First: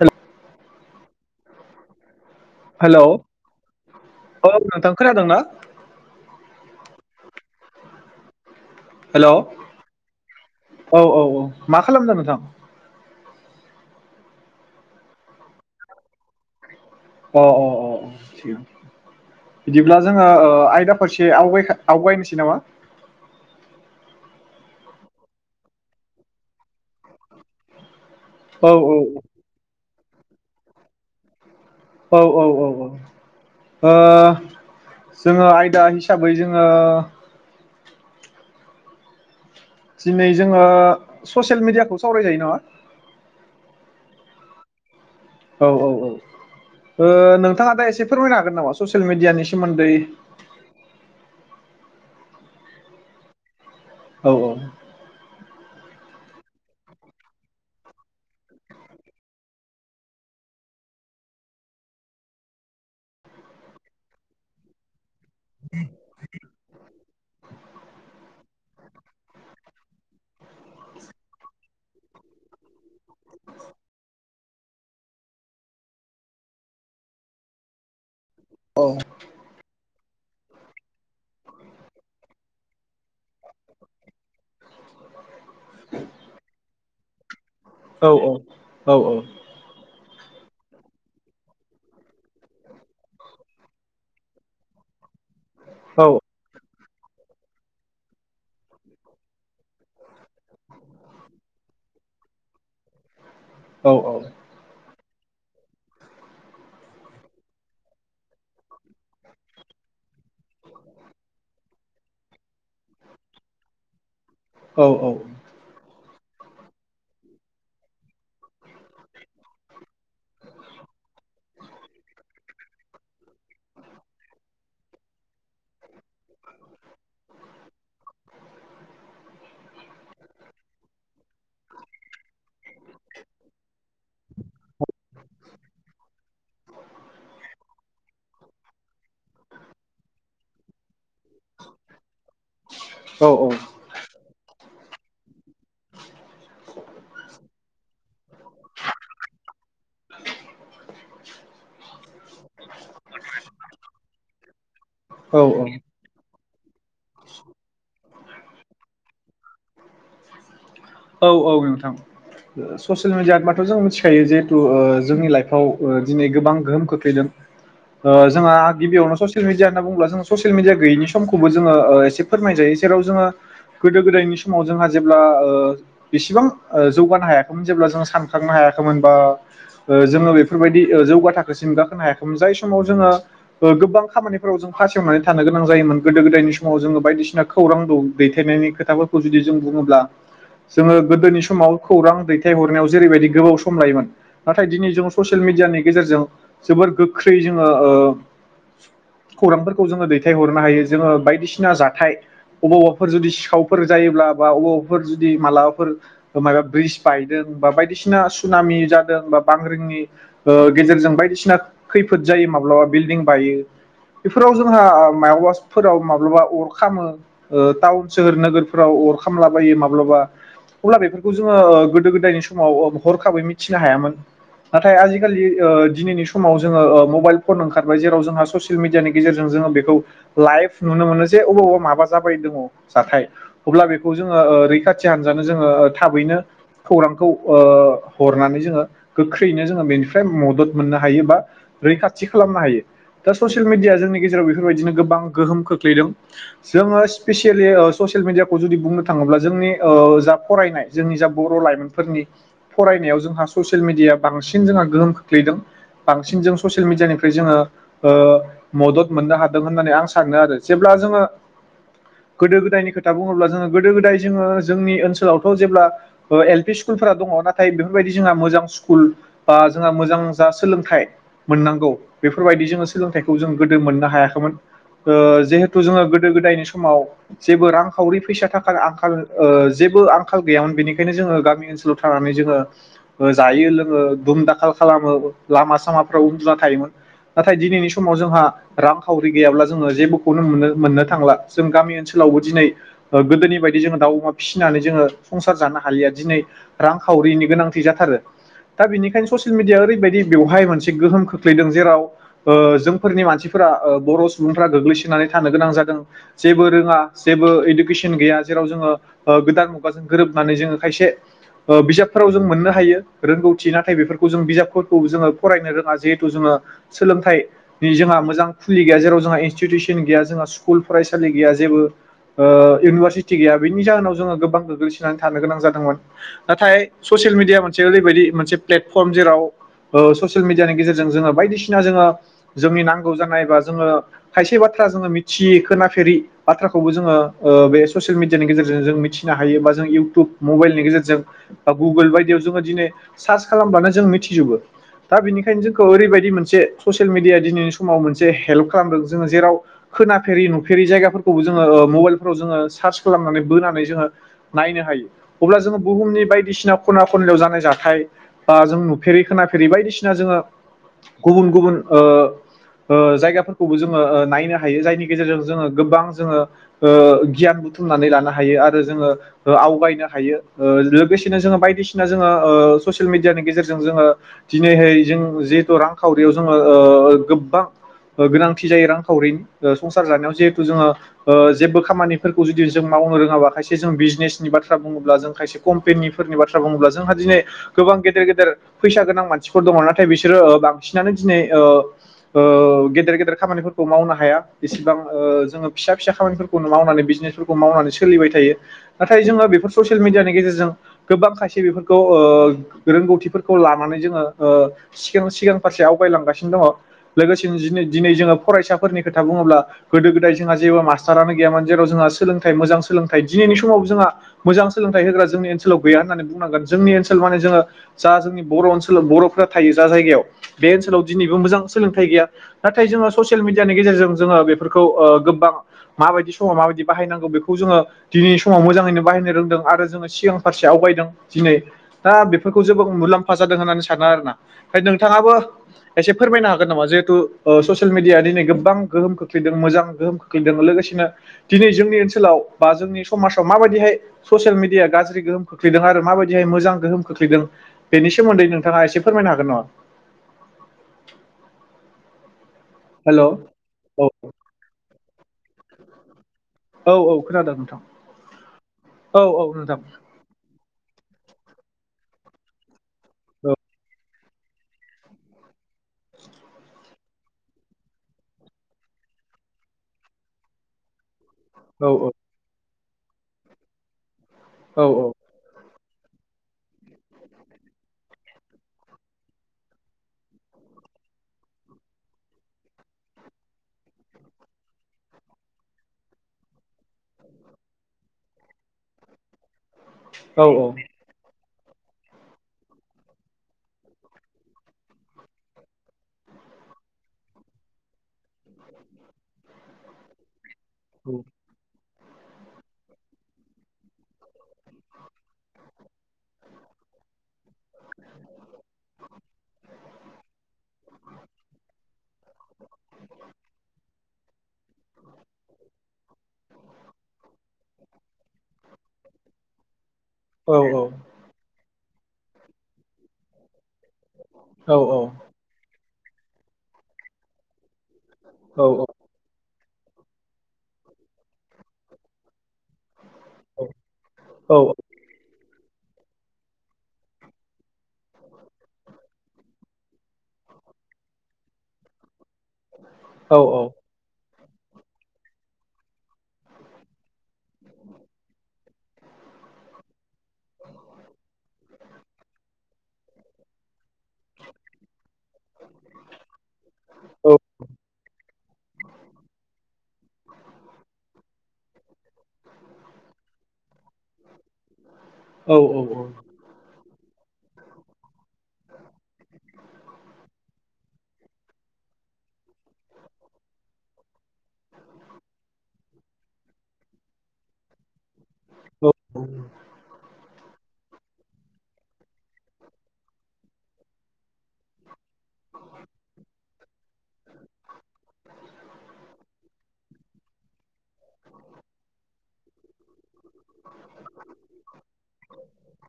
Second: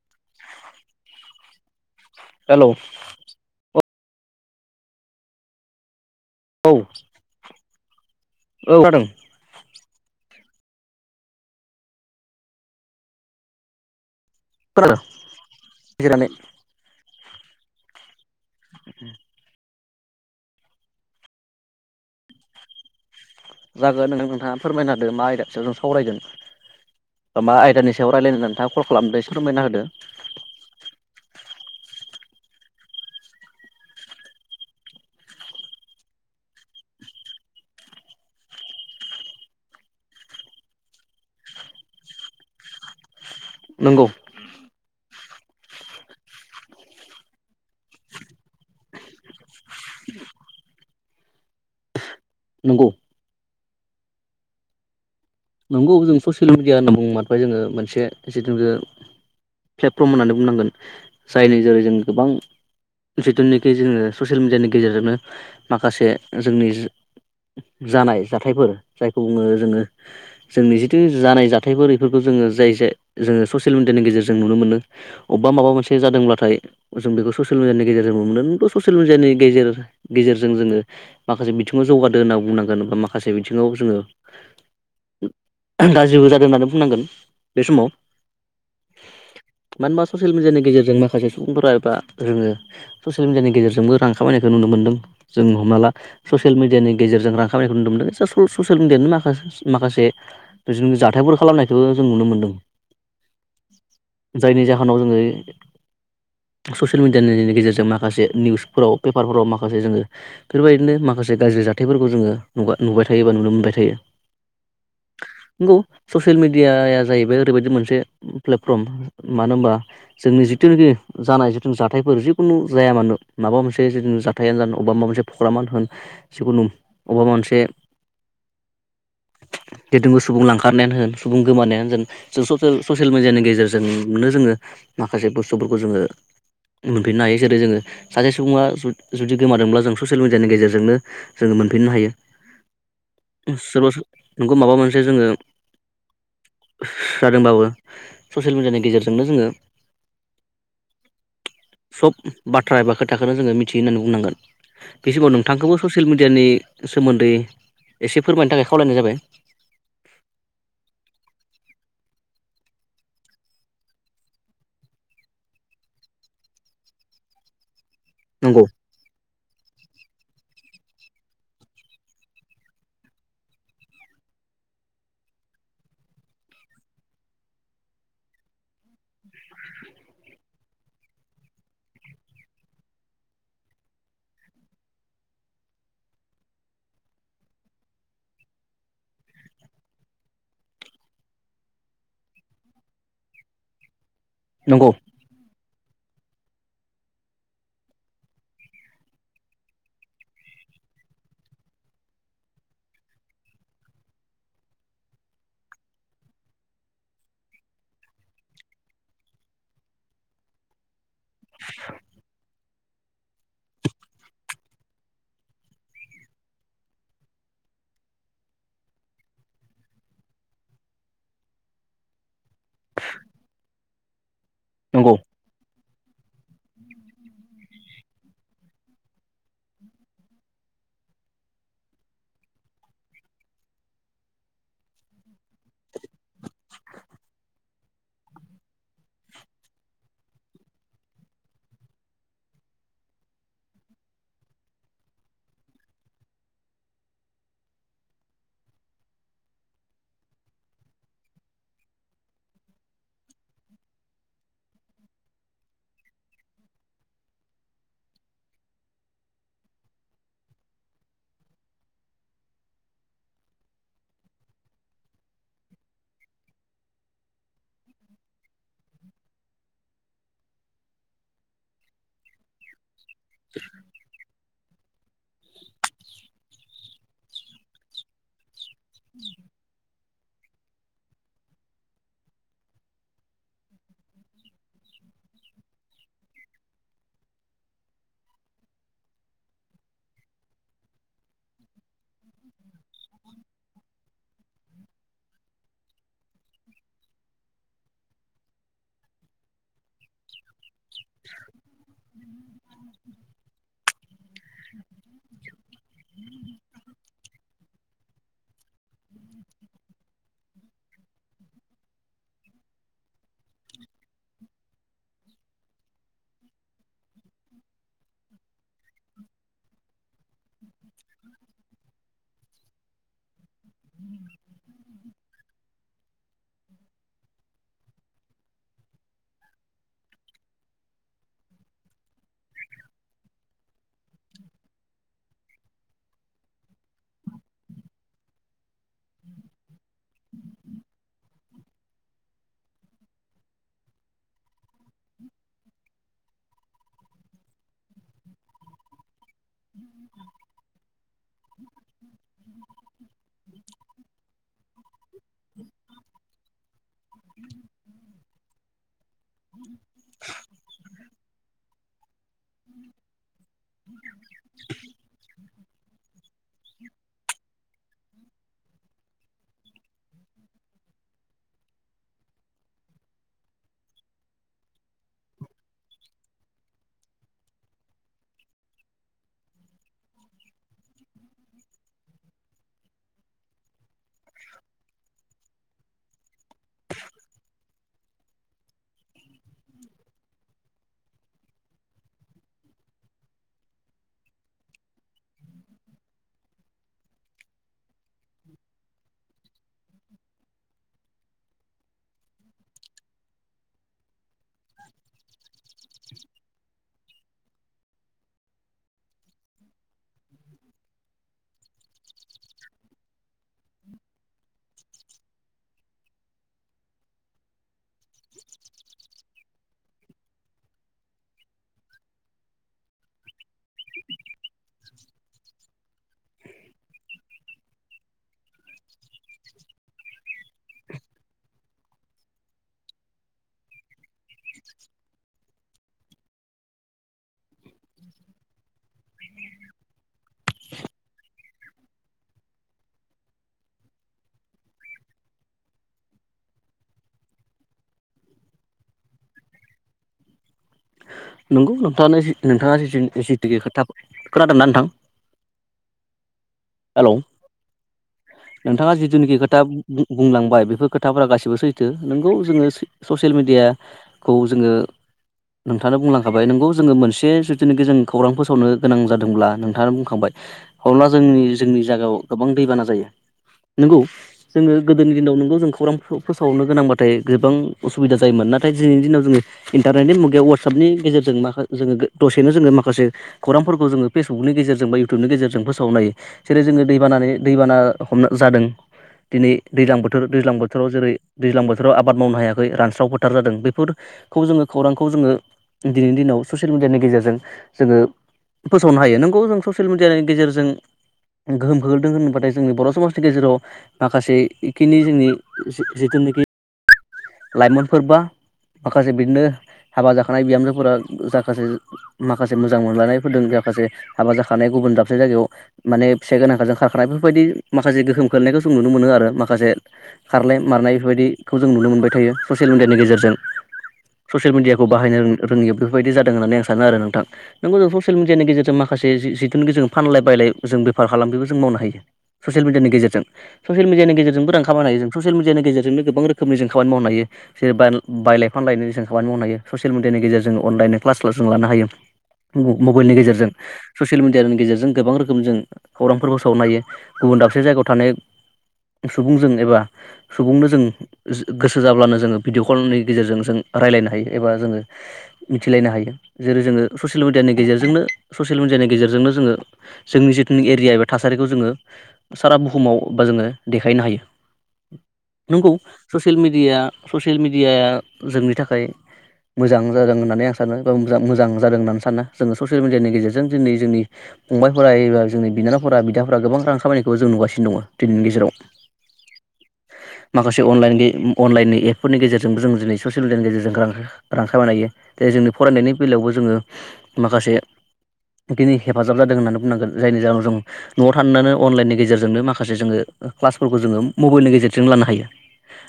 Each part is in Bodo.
हेलौ हेलौ औ नोंथां खोनादोंना? औ औ खोनादों हेल' औ औ औ मा खालामदों नोंथां? [unintelligible] अ अ अ [inaudible] बिदिब्ला जोङो ओ आयदा फारसे आवगायखा आवगायनो सै नामा! जागोन नोंथां। फोरमायना होदों मा आयदानि सायाव सावरायगोन? मा आयदानि सा याव रायलायनो होनानै औ नोंथांङा कल औ खालामदों एसे फोरमायना होदो। औ औ औ औ औ जोङो आयदा हिसाबै जोङो। दिनै जोङो ससियेल मिडियाखौ सावरायजायो नामा! नोंगौ। औ औ औ ओ नोंथाङा दा एसे फोरमायनो हागोन नामा ससियेल मिडियानि सोमोन्दै। नोंगौ। औ औ। नंगौ जों ससियेल मिडिया होनना बुङोबाथाय जोङो मोनसे जिथु प्लेटफर्म होननानै बुंनांगोन जायनि जेरै जों गोबां जिथुनाखि जोङो ससियेल मिडियानि गेजेरजोंनो माखासे जोंनि जानाय जाथायफोर जायखौ बुङो जोङो जोंनि जिथु जानाय जाथायफोर बेफोरखौ जोङो जाय ज जोङो ससियेल मिडियानि गेजेरजों नुनो मोनो अबेबा माबा मोनसे जादोंब्लाथाय जों बेखौ ससियेल मिडियानि गेजेर जों मोनदोंथ' ससियेल औ मिडियानि गेजेर गेजेरजों जोङो माखासे बिथिङाव जौगादो होनना बुंनांगोन बा मा माखासे बिथिङाव जोङो गासिबो जादों होननानै बुंनांगोन बे समाव औ औ औ औ। मानो होनबा ससियेल मिडियानि गेजेरजों माखासे सुबुंफोरा एबा जोङो ससियेल मिडियानि गेजेरजोंबो रां खामायनायखौ नुनो मोन्दों। जों हमना ला औ ससियेल मिडियानि गेजेरजों रां खामानिखौ नुनो मोनदों जा ससियेल मिडियनि माखासे माखासे बिदिनो जाथायफोर खालामनायखौ। जों नुनो मोन्दों। औ जायनि जाहोनाव जोङो। ससियेल मिडियानि गेजेरजों माखासे निउसफोराव पेपारफोराव माखासे जोङो। बेफोरबायदिनो माखासे गाज्रि जा थायफोरखौ जोङो नु नुबाय थायो बा नुनो मोनबाय थायो। औ औ। नंगौ ससियेल मिडियाया जाहैबाय ओरैबायदि मोनसे प्लेटफर्म मानो होनबा जोंनि जिथुनाखि जानाय जिथु जाथायफोर जिखुनु जाया मानो माबा मोनसे जिथु जाथायानो जानो अबा माबा मोनसे। प्रग्रामानो होन जिखुनु अबहाबा मोनसे गेदबो सुबुं लांखारनायानो होन सुबुं गोमानायानो होन जों ससियेल मिडियानि गेजेरजोंनो जोङो माखासे बुस्थुफोरखौ जोङो मोनफिननो हायो जेरै जोङो सासे सुबुङा जुदि गोमादोंब्ला जों ससियेल मिडियानि गेजेरजोंनो जोङो मोनफिननो हायो। नोंगौ। माबा मोनसे जोङो सारदों बाबो ससियेल मिडियानि गेजेरजोंनो जोङो। सब बाथ्रा एबा खो थाखौनो जोङो मिथियो होननानै बुंनांगोन बे समाव औ नोंथांखौबो ससियेल मिडियानि सोमोन्दै एसे फोरमायनो थाखाय खावलायनाय जाबाय। औ औ नोंथां ससियेल मिडियाबाथ' जों मिथिखायो जिहेथु ओ जोंनि लाइफआव ओ दिनै गोबां गोहोम खोख्लैदों। ओ जोंहा नंगौ गिबियावनो ससियेल मिडिया होनना बुंङोब्ला जोंङो ससि‌ ससियेल मिडिया गैयिनि समखौबो जोङो ओ एसे फोरमायजायो जेराव जोङो गोदो गोदायनि समाव जोंहा जेब्ला ओ बेसिबां जौगानो हायाखैमोन जेब्ला जों सानखांनो हायाखैमोन बा जोङो बेफोरबायदि जौगाथाखोसिम गाखोनो हायाखैमोन जाय समाव जोङो ओ गोबां खामानिफोराव जों फासेवनानै थानो गोनां जायोमोन गोदो-गोदायनि समाव जोङो बायदिसिना खौरांखौ दौ दैथायनायनि खोथाफोरखौ जुदि जों बुङोब्ला। जोङो गोदोनि समाव खौरां दैथायहरनायाव जेरैबायदि गोबाव सम लायोमोन। नाथाय नंगौ दिनै जों ससियेल मिडियानि गेजेरजों जोबोर गोख्रै जोङो ओ खौरांफोरखौ जोङो दैथाय हरनो हायो जोङो बायदिसिना जाथाय अबावबाफोर जुदि सिखावफोर जायोब्ला बा अबावबाफोर जदि मालाबाफोर मायबा ब्रिस बायदों बा बायदिसिना सुनामि जादों बा बांग्रिंनि ओ गेजेरजों बायदि सिना खैफोद जायो माब्लाबा बिल्डिं बायो बेफोराव जोंहा मायावबाफोराव माब्लाबा अर खामो ओ टाउन सोहोर नोगोरफोराव अर खामलाबायो माब ब्लाबा अब्ला बेफोरखौ जोङो गोदो-गोदायनि समाव हरखाबै मिथिनो हायामोन। नाथाय नंगौ आजिखालि ओ दिनैनि समाव जोङो ओ मबाइल फन ओंखारबाय जेराव जोंहा ससियेल मिडियानि गेजेरजों जोङो बेखौ लाइभ नुनो मोनो जे अबावबा माबा जाबाय दङ जाथाय अब्ला बेखौ जोङो ओ रै खाथि हानजानो जोङो थाबैनो खौरांखौ ओ हरनानै जोङो गोख्रैयैनो जोङो बेनिफ्राय मदद मोननो हायो बा रैखाथि खालामनो हायो दा ससियेल मिेडिया जोंनि गेजेराव बेफोरबायदिनो गोबां गोहोम खोख्लैदों जोङो स्पेसियेलि ससियेल मिेडियाखौ जुदि बुंनो थाङोब्ला जोंनि औ जा फरायनाय जोंनि जा बर' लाइमोनफोरनि फरायनायाव जोंहा ससियेल मिेडियाया बांसिन जोंहा गोहोम खोख्लैदों बांसिन जों ससियेल मिडियानिफ्राय जोङो ओ मदद मोननो हादों होननानै आं सानो आरो जेब्ला जोङो गोदो-गोदायनि खोथा बुङोब्ला जोङो गोदो-गोदाय जोङो जोंनि ओनसोलावथ' जेब्ला एल पि स्कुलफोरा दङ नाथाय बेफोरबायदि जोंहा मोजां स्कुल बा जोंहा मोजां जा सोलोंथाइ मोननांगौ बेफोरबायदि जोङो सोलोंथखौ जों गोदो मोननो हायाखैमोन ओ जिहेथु जोङो गोदो-गोदायनि समाव जेबो रांखावरि फैसा थाखानि आंखाल ओ जेबो आंखाल गैयामोन बेनिखायनो जोङो गामि ओनसोलाव थानानै जोङो जायो लोङो दुम-दाखाल खालामो लामा सामाफ्राव उन्दुना थायोमोन नाथाय दिनैनि समाव जोंहा रांखावरि गैयाब्ला जोङो जेबोखौनो मोननो मोननो थांला जों गामि ओनसोलावबो दिनै गोदोनि बायदि जोङो दाउ अमा फिसिनानै जोङो संसार जानो हालिया दिनै रांखावरिनि गोनांथि जाथारो दा बिनिखायनो ससियेल मिडिया ओरै बायदि बेवहाय मोनसे गोहोम खोख्लैदों जेराव ओ जोंफोरनि मानसिफोरा बर' सुबुंफोरा गोग्लैसोनानै थानो गोनां जादों जेबो रोङा जेबो इइुकेसन गैया जेराव ओ गोदान मुगाजों गोरोबनानै जोङो खायसे ओ बिजाबफोराव जों मोननो हायो रोंगौथि नाथाय बेफोरखौ जों बिजाबफोरखौ जोङो फरायनो रोङा जिहेथु जोङो सोलोंथाइनि जोंहा मोजां खुलि गैया जेराव जोंहा इनस्टिटिउसन गैया जोंहा स्कुल फरायसालि गैया जेबो ओ इउनिभारसिटि गैया बेनि जाहोनाव जों जोंङो गोबां गोग्लैसोननानै थानो गोनां जादोंमोन नाथाय ससियेल मिदिया मोनसे ओरैबायदि मोनसे प्लेटफर्म जेराव ओ ससियेल मिदियानि गेजेरजों जोङो बायदिसिना जोङो जोंनि नांगौ जानाय बा जोङो खायसे बाथ्रा जोङो मिथियै खोनाफेरि बायथ्राखौबो जोङो बे ससियेल मिडियानि गेजेरजों जों मिथिनो हायो बा जों इउटुब मबाइलनि गेजेरजों बा गुगोल बायदियाव जोङो दिनै सार्च खालामब्लानो जों मिथिजोबो। दा बेनिखायनो जोंखौ ओरैबायदि मोन से ससियेल मिडिया दिनैनि समाव मोनसे हेल्प खालामदों जोङो जेराव खोनाफेरि नुफेरि जायगाफोरखौबो जोंङो ओ मोबाइल फोराव जोंङो सार्च खालामनानै बोनानै जोंहा नायनो हायो अब्ला जोङो बुहुमनि बायदिसिना खना खनलायाव जानाय जाथाय बा जों नु फेरि खोनाफेरि बायदिसिना जोङो गुबुन गुबुन ओ ओ जायगाफोर खौबो जोङो ओ नायनो हायो जायनि गेजेरजों जोङो गोबां जोङो ओ गियान बुथुमनानै लानो हायो आरो। जोङो ओ आवगायनो हायो ओ लोगोसेनो जोंङो बायदिसिना जोङो ओ सेल मेदियानि गेजेरजों जोङोनैहै जेथु रांखावरियाव ओ गोबां गोनां जायो रांखावरिनि संसार जानायाव जे जोङो जेबो खामानि जोंङो मावनो रोङाबा खायस जों बिजनेसनि बाथ्रा बुङोब्ला जों खायसे कम्पेनिफोरनि बाथ्रा बुङोब्ला जोंहा दिनै गोबां गेदेर गेदेर फैसा गोनां मानसिफोर दङ नाथाय बिसोरो बांसिनानो दिनै ओ ओ गेदेर गेदेर खामानिफोरखौ मावनो हाया एसेबां जोङो फिसा फिसा खामानिफोरखौनो मावनानै बिजनेसफोरखौ मावनानै सोलिबाय थायो। नाथाय जोङो बेफोर ससियेल मिडियानि गेजेरजों गोबां खायसे बेफोरखौ ओ रोंगौथिफोरखौ लानानै जोङो ओ सिगां सिगां फारसे आवगायलांगासिनो दङ'। लोगोसेनो दिनै दिनै जोङो फरायसाफोर खोथा बुङोला गोदो गोदाय जोंहा जेबो मास्टारानो गैयामोन जेराव जोंहा सोलोंथाइ मोजां सोलोंथाइ दिनैनि समाव जोंहा मोजां सोलोंथाइ होग्रा जोंनि ओनसोलाव गैया होननानै बुंनांगोन जोंनि ओनसोल माने जोङो जा जोंनि बर' ओनसोलाव बर'फ्रा थायो जा जायगायाव बे ओनसोलाव दिनैबो मोजां सोलोंथाइ गैया नाथाय जोङो स सियेल मिडियानि गेजेरजों जोङो बेफोरखौ ओ गोबां माबायदि समाव माबायदि बाहायनांगौ बेखौ खौ जोङो दिनैनि समाव मोजाङैनो बाहायनो रोंदों आरो जोङो सिगां फारसे आवगायदों दिनै दा बेफोरखौ जेबो मुलाम्फा जादों होननानै सानो आरोना। ओमफ्राय नोंथाङाबो एसे फोरमायनो हागोन नामा जिहेतु ओ ससियेल मिडिया दिनै गोबां गोहोम खोख्लैदों मोजां गोहोम खोखैदों लोगोसे [unintelligible] दिनै जोंनि ओनसोलाव बा जोंनि समाजाव माबायदिहाय ससियेल मिडिया गाज्रि गोहोम खोख्लैदों आरो माबायदिहाय मोजां गोहोम खोख्लैदों बेनि सोमोन्दै नोंथाङा एसे फोरमायनो हागोन नङा? नंगौ नोंथानो जि नोंथाङा हेल' औ जिनिखि खोथा खोनादों ना नोंथां? औ औ हेलौ खोनादों नोंथां नोंथाङा औ जिथुनिखि औ खोथा नोंथां बुंलांबाय बेफोर खोथाफोरा गासिबो सैथो। नोंगौ जोङो ससियेल औ मेडियाखौ जोङो नोंथांङानो बुंलांखाबाय नोंगौ जोङो मोनसे जुदिखि जों खौरां फोसावनो गोनां जादोंब्ला नोंथाङा बुंखांबाय [unintelligible] जोंनि जोंनि औ जायायाव गोबां दैबाना ज जायो नंगौ। जोङो औ गोदनि दिनाव नंगौ जोंखौ खौरांखौ फोसावनो गोनांबाथाय गोबां असुबिदा जायोमोन नाथाय दिनैनि दिनाव जोङो इन्टारनेटनि मुगायाव बे वाटसपनि गेजेरजों माखा जोङो दसेनो जोङो माखासे खौरांफोरखौ जोङो फेसबुकनि गेजेरजों बा इउटुबनि गेजेरजों फोसावनो हायो जेरै जोङो दैबानानै दैबाना हमना जादों दिनै दैज्लां बोथोर औ दैज्लां औ बोथोराव जेरै दैज्लां बोथोराव आबाद मावनो हायाखै रानस्राव फोथार जादों बेफोरखौ जोङो खौरां खौ जोङो दिनैनि दिनाव ससियेल मिडियानि गेजेरजों जोङो फोसावनो हायो नंगौ जोंङो ससेल मिडियानि गेजेरजों जों गोहोम [unintelligible] दों होनोबाथाय जोंनि बर' समाजनि गेजेराव माखासे इखिनि जोंनि जि-जिथुनिखि लाइमोनफोरबा माखासे बिदिनो हाबा जाखानाय बिहामजोफोरा जाखासे माखासे मोजां मोनलायनायफोरदों जाखासे हाबा जा खानाय गुबुन दाबसे जायगायाव माने फिसाय गोनांखाजों खारखानाय बेफोरबायदि माखासे गोहोम खोल्लैनायखौ जों नुनो मोनो आरो माखासे औ खारनाय औ मारनाय बेफोरबायदिखौ जों नु मोनबाय थायो ससियेल मिडियानि गेजेरजों। ससियेल औ मिडियाखौ बाहायनो रों-रोङैयाबो बाय जादों होननानै आं सानो आरो नोंथां। नंगौ सेल मिडियानि गेजेर माखासे थोनखो जों फानलाय बायलाय जों बेफार खालामगिबो जों मावनो हायो ससियेल मिडियानि गेजेरजों। ससियेल मिडियानि गेजजोंबो रां खामायनो हायो जों। ससिल मिडियानि गेजेरजों जोंनो गोबां रोखोमनि जों खामानि मावनो हायो जेरै बान-बायलाय फानलाय जों खामानि मावनो हायो ससियेल मिडियानि गेजेरजों अनलाइननि क्लास स्लास जों लानो हायो। म-मबेलनि गेजेरजों ससियेल मिडियानि गेजेरजों गोबां रोखोम जों खौरांफोरखौ सावनो हायो। गुबुन दाबसे जायगायाव थानाय सुबुंजों एबा सुबुंनो जों गोसो जाब्लानो जोङो भिडिअ' कलनि गेजेरजों जों रायलायनो हायो एबा जोङो मिथिलायनो हायो। जेरै जोङो ससियेल मिडियानि गेजेरजोंनो ससियेल मिडियानि गेजेरजोंनो जोङो जोंनि जिथुनि एरिया एबा थासारि खौ जोङो सारा बुहुमाव बा जोङो देखायनो हायो। नंगौ ससियेल मिडियाया ससियेल मेडियाया जोंनि थाखाय मोजां जादों होननानै आं सानो बा मोजां मोजां जादों होननानै सानो जोङो ससियेल मिडियानि गेजेरजों दिनै जोंनि फंबायफोरा एबा जोंनि बिनानावफोरा बिदाफोरा गोबां रां खामायनायखौबो जों नुगासिनो दङ। दिनिनि गेजेराव माखासे अनलाइन बे अनलाइननि एपफोरनि गेजेरजोंबो जों दिनै ससियेल मिडियानि गेजेरजों रां रां खामायनो हायो। दे जोंनि फरायनायनि बेलायावबो जोङो माखासेखिनि हेफाजाब जादों होननानै बुंनांगोन जायनि जाउन जों न'आव थाननानो अनलाइननि गेजेरजोंनो माखासे जोङो क्लासफोरखौ जोङो मबाइलनि गेजेरजों लानो हायो।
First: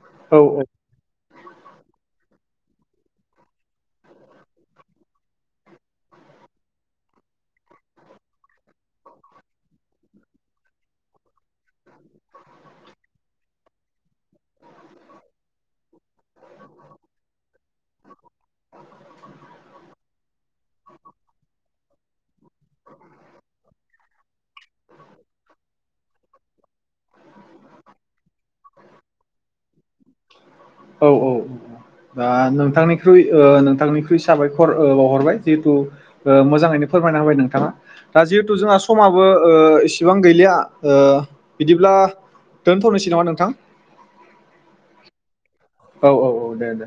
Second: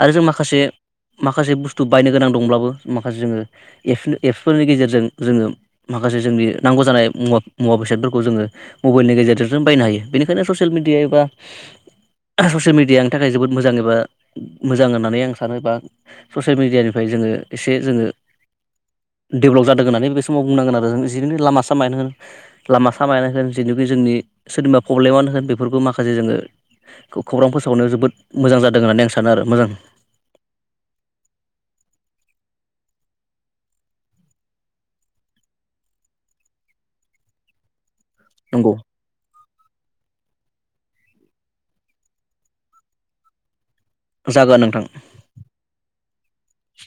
आरो जों औ माखासे औ औ माखासे बुस्थु बायनो गोनां दंब्लाबो माखासे जोङो एफ एफफोरनि गेजेरजों जोङो माखासे जोंनि नांगौ जानाय मुवा मुवा बेसादफोरखौ जोङो मबाइलनि गेजेरजों जों बायनो हायो बेनिखायनो ससियेल मिडिया एबा ससियेल मिडिया आं थाखाय जोबोद मोजां बा मोजां होननानै आं सानो बा ससियेल मिडियानिफ्राय जोङो एसे जोङो डेब्लब जादों होननानै बे समाव बुंनांगोन आरो जों जिखि लामा सामायनानो होन लामा सामायना होन जिनोखि जोंनि सोरनिबा प्रब्लेमानो होन बेफोरखौ माखासे जोङो खौरां फोसावनायाव जोबोद मोजां जादों होननानै आं सा नो आरो मोजां औ औ आ नोंथांनिख्रुइ ओ नोंथांनिख्रुइ साबायखर औ बावहरबाय जिहेथु ओ मोजाङैनो फोरमायना होबाय नोंथांङा। दा जिहेथु नंगौ जोंहा समाबो ओ इसेबां गैलिया। ओ बिदिब्ला दोनथनोसै नामा नोंथां? जागोन नोंथां। औ औ औ दे दे।